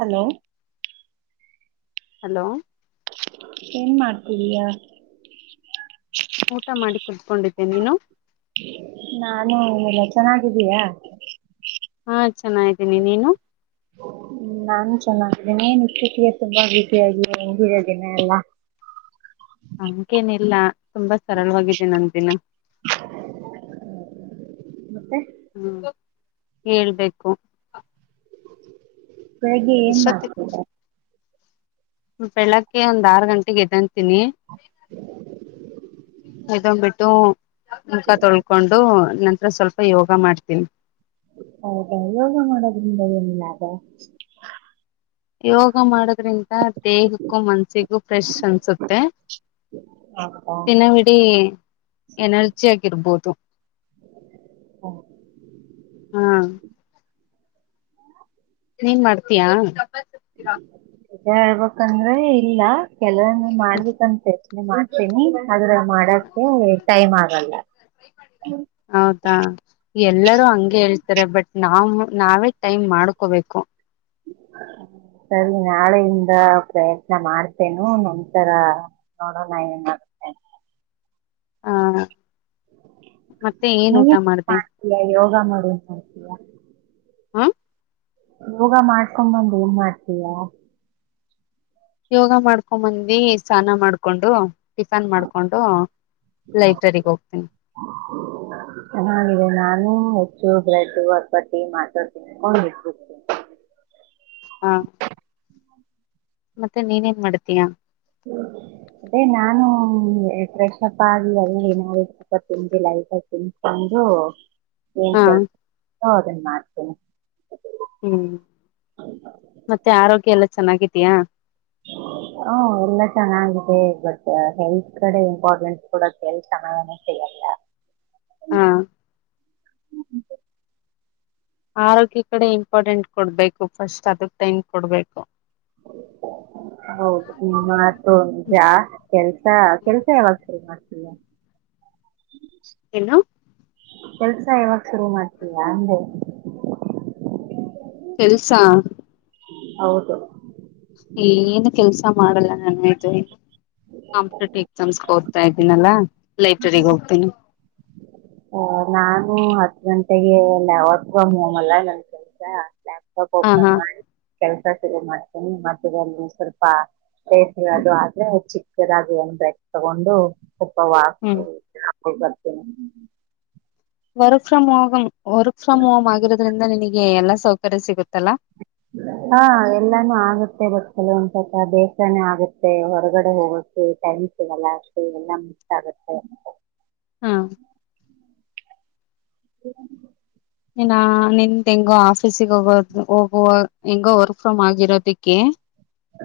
Hello hello ಏನ್ ಮಾಡ್ತಿದಿಯಾ ಊಟ ಮಾಡಿ ಕುುದ್ಕೊಂಡಿದ್ದೇ ನೀನು. ನಾನು ಎಲ್ಲ ಚೆನ್ನಾಗಿದ್ದೀಯ ಹಾ ಚೆನ್ನಾಗಿದಿನಿ ನೀನು? ಹ್ಮ್ ನಾನ್ ಚೆನ್ನಾಗಿದ್ದೀನ್ ಏನ್ ಇತೀಚಿಗೆ ತುಂಬಾ ಬ್ಯುಸಿಯಾಗಿ ಹೆಂಗಿದೇ ದಿನ ಎಲ್ಲ. ಹಂಗೆನಿಲ್ಲ ತುಂಬಾ ಸರಳವಾಗಿದೆ ನಂದಿನ ಮತ್ತೆ ಹ್ಮ್ ಹೇಳ್ಬೇಕು ಬೆಳಿಗ್ಗೆ ಏನ್ ಇಷ್ಟೊತ್ತ ಮಾಡ್ತೀರ ಬೆಳಗ್ಗೆ ಒಂದ್ ಆರ್ ಗಂಟೆಗ್ ಏದ್ದಂತೀನಿ. [inaudible] ಎದ್ದೋನ್ ಬಿಟ್ಟು ಮುಖ ತೊಳ್ಕೊಂಡು ನಂತರ ಸ್ವಲ್ಪ ಯೋಗ ಮಾಡ್ತೀನ್. ಹೌದಾ ಯೋಗ ಮಾಡೋದ್ರಿಂದ ಏನ್ ಲಾಭ. ಯೋಗ ಮಾಡದ್ರಿನ್ ದೇಹಕ್ಕೂ ಮನ್ಸಿಗೂ ಫ್ರೆಶ್ ಅನ್ಸುತ್ತೆ ಹೌದಾ ದಿನವಿಡ ಎನರ್ಜಿ ಆಗಿರ್ಬೋದು ಹ್ಮ್. ಹಾ ನೀನ್ ಮಾಡ್ತೀಯಾ. [unintelligible] ನಿಜಾ ಹೇಳ್ಬೇಕಂದ್ರೆ ಇಲ್ಲ ಕೆಲವೊಂದು ಮಾಡ್ಬೇಕಂತೆ ನಾ ಮಾಡ್ತೀನಿ ಆದ್ರ ಮಾಡಕ್ಕೆ ಟೈಮ್ ಆಗಲ್ಲ ರೆ ಬಟ್ ನಾವು ನಾವೇ ಟೈಮ್ ಮಾಡ್ಕೋಬೇಕು. ಸರಿ ನಾಳೆಯಿಂದ ಪ್ರಯತ್ನ ಮಾಡ್ತೇನು ನಂತರ ನೋಡೋಣ ಏನ್ ಮಾಡುತ್ತೇನೆ ಅಂತ. ಹಾ ನೀ ಮಾಡ್ತೀಯ ಯೋಗಾ ಮಾಡು ಅಂತೀಯಾ. ಹೂ ಯೋಗ ಮಾಡ್ಕೊಂಡ ಬಂದ್ ಏನ್ ಮಾಡ್ತೀಯಾ ಯೋಗ ಮಾಡ್ಕೊಂಬಂದಿ ಸ್ನಾನ ಮಾಡ್ಕೊಂಡು ಟಿಫನ್ ಮಾಡ್ಕೊಂಡು ಲೈಬ್ರರಿಗೆ ಹೋಗ್ತೀನಿ ಚೆನ್ನಾಗಿದೆ ನಾನು ಹೆಚ್ಚು ಬ್ರಡ್ ಅಪಟ್ಟಿ ಮಾತಾಡ ತಿಂಕೊಂತಾ ಇದಬಿಡ್ತೀನಿ. ಹಾ [unintelligible] ಮತ್ತೆ ನೀನೇನ್ ಮಾಡ್ತೀಯಾ.... ಅದೇ ನಾನು ಫ್ರೆಶ್ಪ್ ಆಗಿ ಅಲ್ಲಿ ನಿಪ್ಪಟ್ಟು ತಿಂದಿಲ್ಲ ನಿಪ್ಪಟ್ಟು ತಿನ್ಕೊಂಡು ಹು ಹಾ ಕಣೆ ಹೌದೆನ ಮಾಡ್ತೇನೆ. ಹ್ಮ್ ಮತ್ತೆ ಆರೋಗ್ಯ ಎಲ್ಲ ಚೆನ್ನಾಗಿದೀಯಾ? ಹ ಎಲ್ಲ ಚೆನ್ನಾಗಿದೆ ಬಟ್ ಹೆಲ್ತ್ ಕಡೆ ಇಂಪಾರ್ಟೆನ್ಸ್ ಕೊಡಕೆ ಟೈಮ್ ಚೆನ್ನಾಗ ಸಿಗಲ್ಲ ಹಾ ಹ್ಮ ಹ್ಮ ಆರೋಗ್ಯ ಕಡೆ ಇಂಪಾರ್ಟೆಂಟ್ ಕೊಡ್ಬೇಕು ಫಸ್ಟ್ ಅದಕ್ ಟೈಮ್ ಕೊಡ್ಬೇಕು. ಹೌದ ನಿನ್ನ ಮಾತು ನೀಜಾ ಕೆಲ್ಸ ಕೆಲ್ಸ ಯಾವಾಗ [unintelligible] [unintelligible] ಏನು ಕೆಲ್ಸ ಯಾವಾಗ ಶುರು ಮಾಡ್ತೀಯಾ ಅಂದೆ. ಕೆಲ್ಸ ಹೌದು ಏನು ಕೆಲ್ಸ ಮಾಡಲ್ಲ ನಾನು [unintelligible] ಕಾಂಪಿಟೇಟಿವ್ ಎಕ್ಸಾಮ್ಸ್ಗೆ ಓದ್ತಾ ಇದ್ದೀನಲ್ಲಾ. ಲೈಬ್ರೇರಿ ಹೋಗ್ತೀನಿ. ವೋ ನಾನು ಹತ್ ಗಂಟೆಗೆ ಎಲ್ಲ ವರ್ಕ್ ಫ್ರಂ ಹೋಮ್ ನನ್ ಕೆಲ್ಸ ಲ್ಯಾಪ್ಟಾಪ್ ಹ ಓಪನ್ ಹಾ ಮಾಡಿ ಕೆಲ್ಸ ಕೆಲ್ಸ ಶುರು ಮಾಡ್ತೀನಿ ಬಾಕಿ ಇನ್ನೂ ಸ್ವಲ್ಪ. [unintelligible] ದಾಗಿ ಬ್ರೇಕ್ ತಗೊಂಡು. ಸ್ವಲ್ಪ ಹ್ಮ್ ವಾಕೂ. ಹೋಗ್ಬರ್ತೀನಿ. Work from home. Work from home ಆಗಿರೋದ್ರಿಂದ ನಿನಗೆ ಏನು ಸೌಕರ್ಯ ಸಿಗುತ್ತಲ್ಲಾ. ಹಾ ಎಲ್ಲಾನು ಆಗುತ್ತೆ ಬಟ್ ಕೆಲವಂದ ಸದಾ ಬೇಸರನು ಆಗುತ್ತೆ ಹೊರಗಡೆ ಹೋಗೋಕಕ್ಕೆ ಟೈಮ್ ಸಿಗಲ್ಲ ಅಷ್ಟೆ ಎಲ್ಲಾ ಮಿಕ್ಸ್ ಆಗುತ್ತೆ ಅಂತ. ಹಾ [unintelligible] [unintelligible] ಇನ್ನ ನಿಂದ ಹೆಂಗೋ ಆಫೀಸಿಗೆ ಹೋಗೋದು ಹೋಗುವ ಹೆಂಗೋ ವರ್ಕ್ ಫ್ರಮ್ ಆಗಿರೋದಿಕ್ಕೆ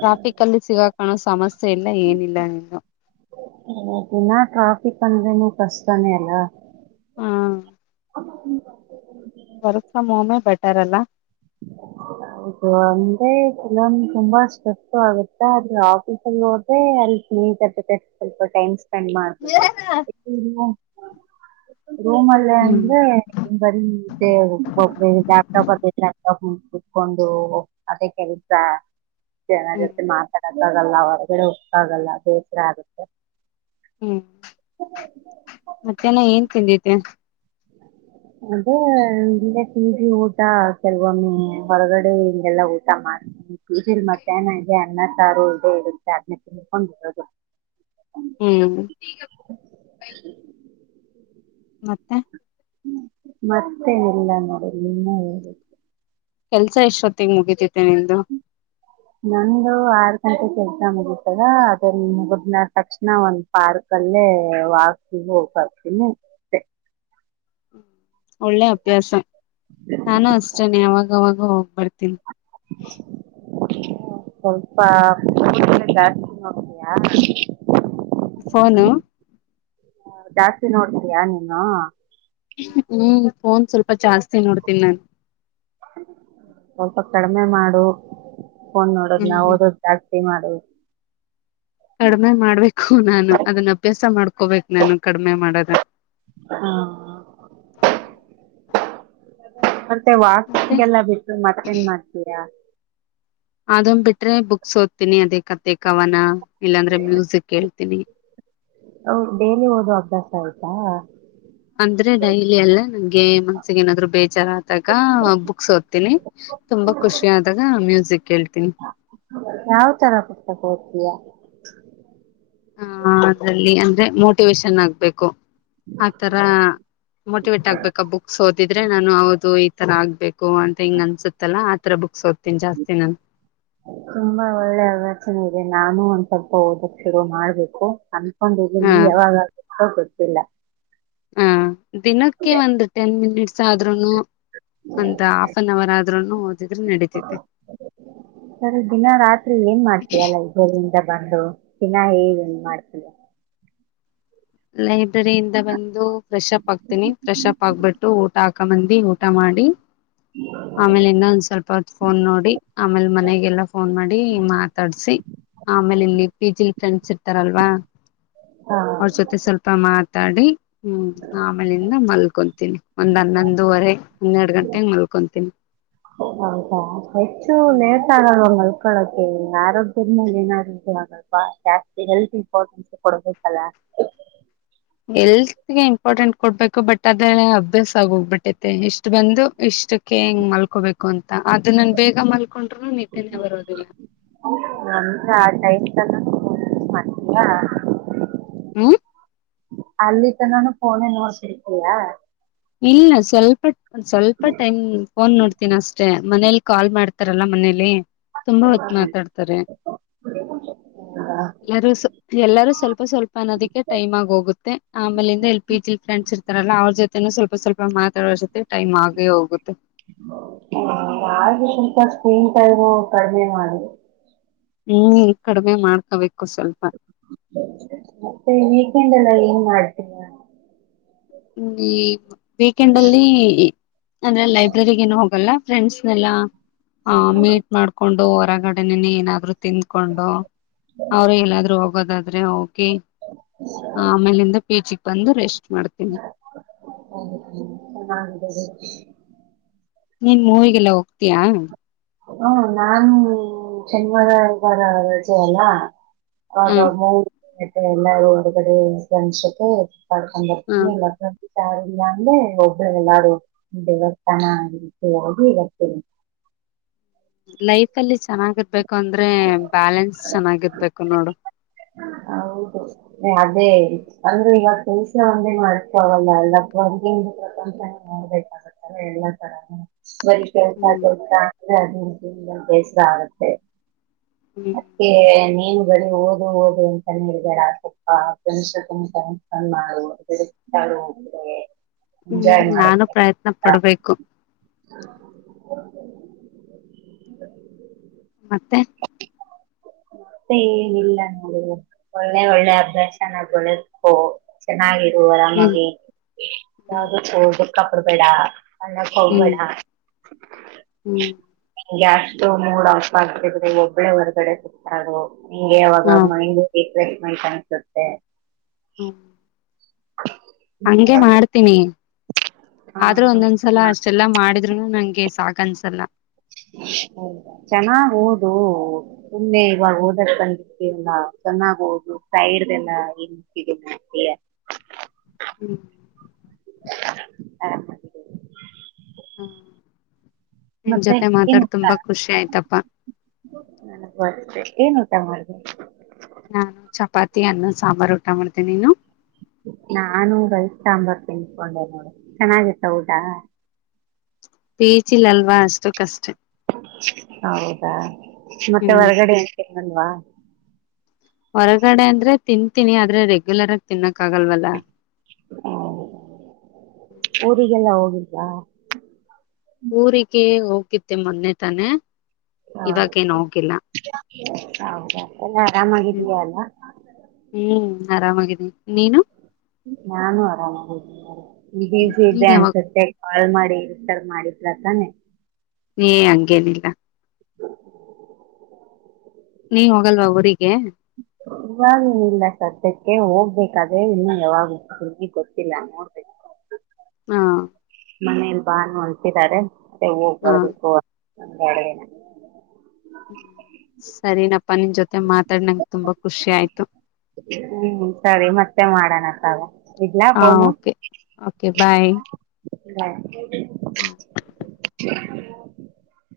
ಟ್ರಾಫಿಕ್ಲ್ಲಿ ಸಿಗಕಲೋ ಸಮಸ್ಯೆ ಇಲ್ಲ ಏನಿಲ್ಲ ನೀನು ದಿನ ಟ್ರಾಫಿಕ್ ಅಂದ್ರೆನು ಕಷ್ಟನೇ ಅಲ್ಲ ಹಾ [unintelligible] ವರ್ಕ್ ಫ್ರಂ ಹೋಮ್ ಬೆಟರ್ ಅಲ್ಲಾ ಹೌದು ಅಂದ್ರೆ ಕೆಲೋ ತುಂಬಾ ಕಷ್ಟ ಆಗುತ್ತ ಅದೇ ಆಫೀಸಲ್ಲಿ ಹೋದ್ರೆ ಅಲ್ಲಿ ನೀಟ್ ತ ಸ್ವಲ್ಪ ಟೈಮ್ ಸ್ಪೆಂಡ್ ಮಾಡ್ಬದು. ರೂಮ್ ಅಲ್ಲ ಹ್ಮ್ ಅಂದ್ರೆ ಬರಿ ಇದೆ ಲ್ಯಾಪ್ಟಾಪ್ ಅ ಕುತ್ಕೊಂಡು ಅದೇ ಕೆಲಸ ಜನ ಹ್ಮ್ ಜೊತೆ ಮಾತಾಡದು ಆಗಲ್ಲ ಹೊರಗಡೆ ಹೋಗಕ ಆಗಲ್ಲ ಬೇಸರ ಆಗುತ್ತೆ ಹ್ಮ್ ಮಧ್ಯಾನ ಏನ್ ತಿಂದಿದ್ದೆ. ಅದೇ ಇಲ್ಲೆ ಪಿಜಿ ಊಟ ಕೆಲ್ವೊಮ್ಮೆ ಹೊರಗಡೆ ಹಿಂಗೆ ಊಟ ಮಾಡ್ತೀವಿ ಪಿಜಿಲೀ ಮಧ್ಯಾಹ್ನ ಇದೆ ಅನ್ನ ಸಾರು ಇದೆ ಇರುತೆ ಅದ್ನೆ ತಿನ್ಕೊಂಡು ಬರೋದು. ಹ್ಮ್. ಮತ್ತೆ. ಮತ್ತೆನ ಇಲ್ಲಾ ನೋಡು ನೀನೆ ಹೇಳ್ಬೇಕು. ಕೆಲ್ಸ ಎಷ್ಟೊತ್ತಿಗೆ ಮುಗೀತೈತಿ ನಂದು ಆರ್. ಗಂಟೆಗ್ ಕೆಲಸ ಮುಗೀತದ ಅದ ಮುಗದನ ತಕ್ಷಣ ಒಂದ್ ಪಾರ್ಕ್ ಅಲ್ಲೇ ವಾಕ ಹೋಗ ಬರ್ತೀನಿ ಅಷ್ಟೇ ಒಳ್ಳೆ ಅಭ್ಯಾಸ. ನಾನು ಅಷ್ಟೇನ್ ಯಾವಾಗ್ ಯಾವಾಗ್ಲೂ ಹೋಗ್ ಬರ್ [unintelligible] ನೀವು ಸ್ವಲ್ಪ [unintelligible] ಜಾಸ್ತಿ ನೋಡ್ತೀಯ? ಫೋನು ಜಾಸ್ತಿ ನೋಡ್ತಿಯಾ ನೀನು ಹ್ಮ್ ಫೋನ್ ಸ್ವಲ್ಪ ಜಾಸ್ತಿ ನೋಡ್ತೀನಿ ನಾನ್ ಸ್ವಲ್ಪ ಕಡ್ಮೆ ಮಾಡು. ಫೋನ್ ಹ್ಮ್ ನೋಡೋದ್ನ ಓದೋದ್ ಜಾಸ್ ಸ್ತಿ ಮಾಡ್ ನಾನ್ ಮಾಡ್ಬೇಕು ನಾನ್ ಅದನ್ನ ಅಭ್ಯಾಸ ಮಾಡ್ ಹಾಕೋಬೇಕ್ ನಾನು ಕಡಿಮೆ ಮಾಡದ ಹಾ [inaudible] ತ್ತೆ ಮತ್ತೆ ವಾಕಿಂಗೆಲ್ಲಾ ಬಿಟ್ಟು ಮತ್ತೇನ್ ಮಾಡ್ತೀರ. ಅದನ್್ ಬಿಟ್ರೆ ಬುಕ್ಸ್ ಓದ್ತೀನಿ ಅದೇ ಕತೆೆ ಕವನ ಇಲ್ಲಾಂದ್ರೆ ಮ್ಯೂಸಿಕ್ ಹೇಳ್ತೀನಿ ಹ ಡೇಲಿ ಓದುವ ಅಭ್ಯಾಸ ಆಯ್ತಾ. ಅಂದ್ರೆ ಡೈಲಿ ಎಲ್ಲಾ ನಂಗೆ ಮನ್ಸಿಗೆ ಏನಾದ್ರು ಬೇಜಾರ ಆದಾಗ ಬುಕ್ಸ್ ಓದ್ತೀನಿ ತುಂಬಾ ಖುಷಿ ಆದಾಗ ಮ್ಯೂಸಿಕ್ ಹೇಳ್ತೀನಿ ಯಾವ ತರ ಪುಸ್ತಕ [unintelligible] ಹಾ ಅದ್ರಲ್ಲಿ ಅ. ೆ ಮೋಟಿವೇೇಶನ್ ಆಗ್ಬೇಕು ಆತರ ಮೋಟಿವೇಟ್ ಆಗ್ಬೇಕ ಬುಕ್ಸ್ ಓದಿದ್ರೆ ನಾನು ಹೌದು. ಈ ತರ ಆಗ್ಬೇಕು ಅಂತ ಹಿಂಗ್ ಅನ್ಸುತ್ತಲ್ಲಾ ಆತರ ಬುಕ್ಸ್ ಓದ್ತೀನಿ ಜಾಸ್ತಿ ನಾನು ತುಂಬಾ ಒಳ್ಳೆ ಆಲಚನೆೆ ಇದೆ ನಾನು. ಸ್ವಲ್ಪ ಓದೋಕೆ ಶುರು ಮಾಡ್ಬೇಕು ಅನ್ಕೊ. ಒಂದು ಹ ನೀ ಹೌ ಗೊತ್ತಿಲ್ಲ ಹ ದಿನಕ್ಕೆ ಒಂದು ಟೆನ್ ಮಿನಿಟ್ಸ್ ಆದ್ೂನು ಓದಿದ್ರೆ ನಡೀತೈತೆ ಸರಿ ದಿನ ರಾತ್ರಿ ಏನ್ ಮಾಡ್ತೀಯಲ್ಲ ಇದಬರಿಿಂದ ಬಂದು ದಿನಾ ಹೇ ಮಾಡ್ತಿನಿ. ಲೈಬ್ರರಿಯಿಂದ ಬಂದು ಫ್ರೆಶ್ಪ್ ಆಾಕ್ತೀನಿ ಫ್ರೆಶ್ ಅಪ್ ಆಕ್ಬಿಟ್ಟು ಊಟ ಹಾಕಂಬಂದಿ ಊಟ ಮಾಡಿ ಆಮೇಲೆ ಇನ್ನ ಒಂದ್ ಸ್ವಲ್ಪ ಹೊತ್ತು ಫೋನ್ ನೋಡಿ ಆಮೇಲೆ ಮನೆಗೆಲ್ಲ ಫೋನ್ ಮಾಡಿ ಮಾತಾಡ್ಸಿ ಆಮೇಲೆ ಇಲ್ಲಿ ಪಿ ಜಿ ಫ್ರೆಂಡ್ಸ್ ಇರ್ತಾರಲ್ವಾ ಹಾ ಅವ್ರಜೊತೆ. ಮಾತಾಡಿ. ಹ್ಮ್ ಆಮೇಲಿಂದ ಮಲ್. ಮಲ್ಕೊತೀನಿ ಒಂದ್ ಹನ್ನೊಂದುವರೆ ಹನ್ನೆರಡು ಗಂಟೆೆಗೆ ಮಲ್ಕೊತೀನಿ. ಹೌದಾ ಹೆಚ್ಚು ನೇರ್ತಾಗ ಮಕ್ಕಳಕ ಆರೋಗ್ಯದ ಮೇಲೆ ಏನರೋಗ್ಯ ಆಗಲ್ವಾ ಜಾಸ್ತಿ ಹೆಲ್ತ್ ಇಂಪಾರ್ಟೆನ್ಸ್ ಕೊಡಬೇಕಲ್ಲ. ಎಲ್ತ್ಗೆ ಇಂಪಾರ್ಟೆಂಟ್ ಕೊಡ್ಬೇಕು ಬಟ್ ಅದ್ರ ಅಭ್ಯಾಸ ಆಗೋಗ್ಬಿಟ್ಟೈತೆ ಇಷ್ಟ್ ಬಂದು ಇಷ್ಟಕ್ಕೆ ಹೆಿಂಗ್ ಮಲ್ಕೋಬೇಕು ಅಂತ ಅದು ನನ್ ಬೇಗ ಮ. ಹಕೊಂಡ್ರು ನಿಿದ್ದನೇ ಬರೋದಿಲ್ಲ ನ ಟೈಮ ತ ಮಾಡ್ತಯಾ. ಹ್ಮ. ಅಲ್ಲಿ ತನಾನು ಫೋನೇ ನೋಡ್ತಿರ್ತಿಯಾ. ಇಲ್ಲ ಸ್ವಲ್ಪ ಒಂದ್ ಸ್ವಲ್ಪ ಟೈಮ್ ಫೋನ್ ನೋಡ್ತೀನ ಅಷ್ಟೇ. ಮನೇಲಿ ಕಾಲ್ ಮಾಡ್ತಾರಲ್ಲಾ ಮನೇಲಿ. ತುಂಬಾ ಹೊತ್ ಮಾತಾಡ್ತಾರೆ ಎಲ್ಲಾರು ಎಲ್ಲಾರೂ ಸ್ವಲ್ಪ ಸ್ವಲ್ಪ ಅನ್ನೋದಕ್ಕೆ ಟೈಮ್ ಆಗ ಹೋಗುತ್ತೆ ಆಮೇಲಿಂದ ಎಲ್ ಪಿ ಜಿ ಫ್ರೆಂಡ್ಸ್ ಇರ್ ತರಲ್ಲ ಅವ್ರ್ ಜೊತೆ. ಸ್ವಲ್ಪ ಸ್ವಲ್ಪ ಮಾತಾಡೋ ಜೊತೆ ಟೈಮ್ ಆಗೇ ಹೋಗುತ್ತೆ. ನಾು ಸ್ವಲ್ಪ ಸ್ಕ್ರೀನ್ ಟೈಮು ಕಡಿಮೆ ಮಾಡುದು ಹ್ಮ್ ಕಡಿಮೆ ಮಾಡ್ಕೊಬೇಕು ಮತ್ತೆ ಕೆಂಡಲ್ಲ. ನೀ ಮಾಡ್ತೀರಾ. ಹ್ಮ ವೀಕೆಂಡ್ ಅಲ್ಲಿ ಅಂದ್ರೆ ಲೈಬ್ರರಿಗೇನು ಹೋಗಲ್ಲ ಫ್ರೆಂಡ್ಸ್ನೆಲ್ಲಾ ಹ ಮೀಟ್ ಮಾಡ್ಕೊಂಡು. ಹೊರಗಡೆನೆನೆ ಏನಾದ್ರು ತಿಂದ್ಕೊಂಡು ಅವರು ಎಲ್ಲಾದ್ರೂ ಹೋಗೋದಾದ್ರೆ ಹೋಗಿ ಆಮೇಲಿಂದ ಪೀಚಿಗೆ ಬಂದು ರೆಸ್ಟ್ ಮಾಡ್ತ ಹೌದು ಚೆನ್ನಿದ್ದಾರೆ. [unintelligible] ನೀನ್ ಮೂವಿಗೆಲ್ಲ ಹೋಗ್ತೀಯಾ. ಹ್ಮ ನಾು ಶನ್ಿವಾರ ಇವಾರ ರಜೆ ಅಲ್ಲ ಹ ಅವಾಗ ಎಲ್ಲಾರೂ ಹೊರಗಡೆ ಸ್ಂಡಸತೆ ಪಡ್ಕೊಂಡ್ ಬರ್ ಹ ಇಲ್ಲ ಸ ಾರಲ್ಲಾ ಅಂದ್ರೆ ಒಬ್ಬಳ ಎಲ್ಲಡೂ ದೇವಸ್ಥಾನ ರೀತಿಯೋಗ ಇಡತೇರಿ ಲೈಫ್ ಅಲ್ಲಿ ಚೆನ್ನಾಗಿರ್ಬೇಕು ಯಾಕಂದ್ರೆ ಬ್ಯಾಲೆನ್ಸ್ ಚೆನ್ನಾಗಿರ್ಬೇಕು ನೋಡು ಹೌದು ಅದೇ ಅಂದ್ರೆ ಈವತ್ತು ಕೆಲ್ಸ ಒಂದೇ ಮಾಡ್ಕೊಲ್ಲ ಎಲ್ಲ ತ ನೋಡ್ಬೇಕಾಗತ್ತಾರೆ ಎಲ್ಲಾ ತರಾನ ಬರಿ ಕೆೇಲಸಾ ಹ್ಮ್ ಬಸ್ ಆಗುತ್ತೆ ಹ್ಮ್ ಮತ್ತೆ ನೀನು ಬಡಿ ಓದು ಓದು ರು [unintelligible] ಗಡ [unintelligible] ತುಪ್ಪ ತ [unintelligible] ಮಾಡುೆ ಹ್ಮ್ ನಾನು ಪ್ರಯತ್ನ ಪಡ್ಬೇಕು ಮತ್ತೆ ಮತ್ತೆ ಏನಿಲ್ಲ ನೋಡು ಒಳ್ಳೆ ಒಳ್ಳೆ ಅಭ್ಯಾಸನ ಗಳಕೋ ಚೆನ್ನ ಹ್ಮ್ ಆರಾಮಾಗಿ ಯಾ ಕಪಡ ಬೇಡ ಹಳಕ್ ಹೋಗ್ಬೇಡ ಹ್ಮ್ ಹ್ಮ್ ಜಾಸ್ತಿ ಮೂಡ್ ಆಫ್ ಆಗ್ತ್ರೆ ಒಬ್ಬಳೆ ಹೊರ್ಗಡೆ ಸಿಕ್ಾಗು ಹಿಂಗೆ ಯಾವಾಗ ಹಾ ಮೈಂಡ್ ವೆರಿ ಮೈಟ್ ಅನ್ಸುತ್ತೆ ಹ್ಮ ಹಂಗೆ ಮಾಡ್ತೀನಿ. ಹಾ, ಆದ್ರೆ ಒಂದೊಂದ್ಸಲ ಅಷ್ಟೆಲ್ಲಾ ಮಾಡ್ ದ್ರುನು ನಂಗೆ ಸಾಕ್ ಅನ್ಸಲ್ಲ. ಹೌದ ಚೆನ್ನಾಗೋದು ಸುಮ್ಮ್ನೆ ಇವಾಗ ಓದಕ್ ಕಂಡಕ್ಕೆಲ್ಲಾ ಚೆನ್ನಾಗ್ ಓದು ಟೈರ್ದೆಲ್ಲ ಲಿಂಕ್ ಇದೆ ನಿಂಗೆ ಹ್ಮ್ ಅರಾಮ್ ಅಗಿದೇರಿ. ಹ್ಮ ನಿನ್ ಮತ್ತೆ ಜೊತೆ ಏನ್ ಮಾತಾಡ್ ಊಟ ತುಂಬಾ ಖುಷಿ ಆಯ್ತಪ್ಪಾ ನನ್ಗ್ ಗೊತ್ತೇ ಏನ್ ಟ ಮಾಡ್ದೇ ನಾನು ಚಪಾತಿ ಅನ್ನ ಸಾಂಬಾರು ಊಟ ಮಾಡ್ದೆ ನೀನು ನಾನೂ ರೈಸ್ ಸಾಂಬಾರ್ ತಿನ್ಸ್ಕೊಂಡೆ ನೋಡು ಚೆನ್ನಾಗಿತ್ತ ಊಟ. ಪಿ ಜಿ ಲ್ ಅಲ್ವಾ ಅಷ್ಟುಕಷ್ಟೆ. ಹೌದಾ ಮತ್ತೆ ಹ್ಮ್ ಒಳಗಡೆ ಏನ್ ತಿನ್ನಲ್ವಾ. ಹೊರಗಡೆ ಅಂದ್ರೆ ತಿಂತೀನಿ ಆದ್ರೆ ರೆಗ್ಯುಲರ್ ಆಗ್ ಹೌದೌದು ಊರಿಗೆಲ್ಲ ಹೋಗಿ ಹಾ ಊರಿಗೆ ಹೋ ಕಿತ್ತಿ ಮೋನ್ನೆ ತಾನೆ ಹಾ ಇವಾಗ ಏನ್ ಹೋಗಿಲ್ಲ ಹೌದಾ ಎಲ್ಲ ಹ್ಮ್ ಆರಾಮಾಗಿದಿಯ ಅಲ್ಲ. ಹ್ಮ್ ಆರಾಮಾಗಿದ್ದೀನಿ ನೀನು ನಾನು ಆರಾಮಾಗಿದೀನಿ ನೋಡು ನೀ ಬ್ಯುಸಿ ಇದ್ದೆ ನೀನ್ ಯಾವಾಗ ಅನ್ಸುತ್ತೆ ಕಾಲ್ ಮಾಡಿ ಡಿಸ್ಟೆರ್ಬ್ ಮಾಡಿ ಇಲ್ಲಾತಾನೆ ಏ ಹಂಗೇನಿಲ್ಲ. ನೀ ಹೋಗಲ್ವಾ ಊರಿ ಇವಾಗ ಏನೀಲ್ಲ ಸಧ್ಯಕ್ ಕ್ಕೇ ಹೋಗ್ಬೇಕಾದ್ರೇ ಇನ್ನೂ ಯಾವಾಗಂತ ಸರಿ ಗೊತ್ತಿಲ್ಲ ನೋಡ್ಬೇಕ್ ಹಾ ಮನೇಲಿ ಬಾ ನೂ ಅಂತಿದಾರೆ ಹೋಗ್ ಹಾ ಬರ್ಬೇಕು ಹಂಗಾಡದೇನ. [inaudible] ಸರಿನ ಅಪ್ಪ ನಿನ್ ಜೊತೆ ಮಾತಾಡ್ ನಂಗ್ ತುಂಬಾ ಖುಷಿ ಆಯ್ತು ತ್ತೆ ಮಾಡೋಣ ತಗೋ ಹಾ ಓಕೆ ಓಕೆ ಬಾಯ್ ಹ ಹಾ [unintelligible]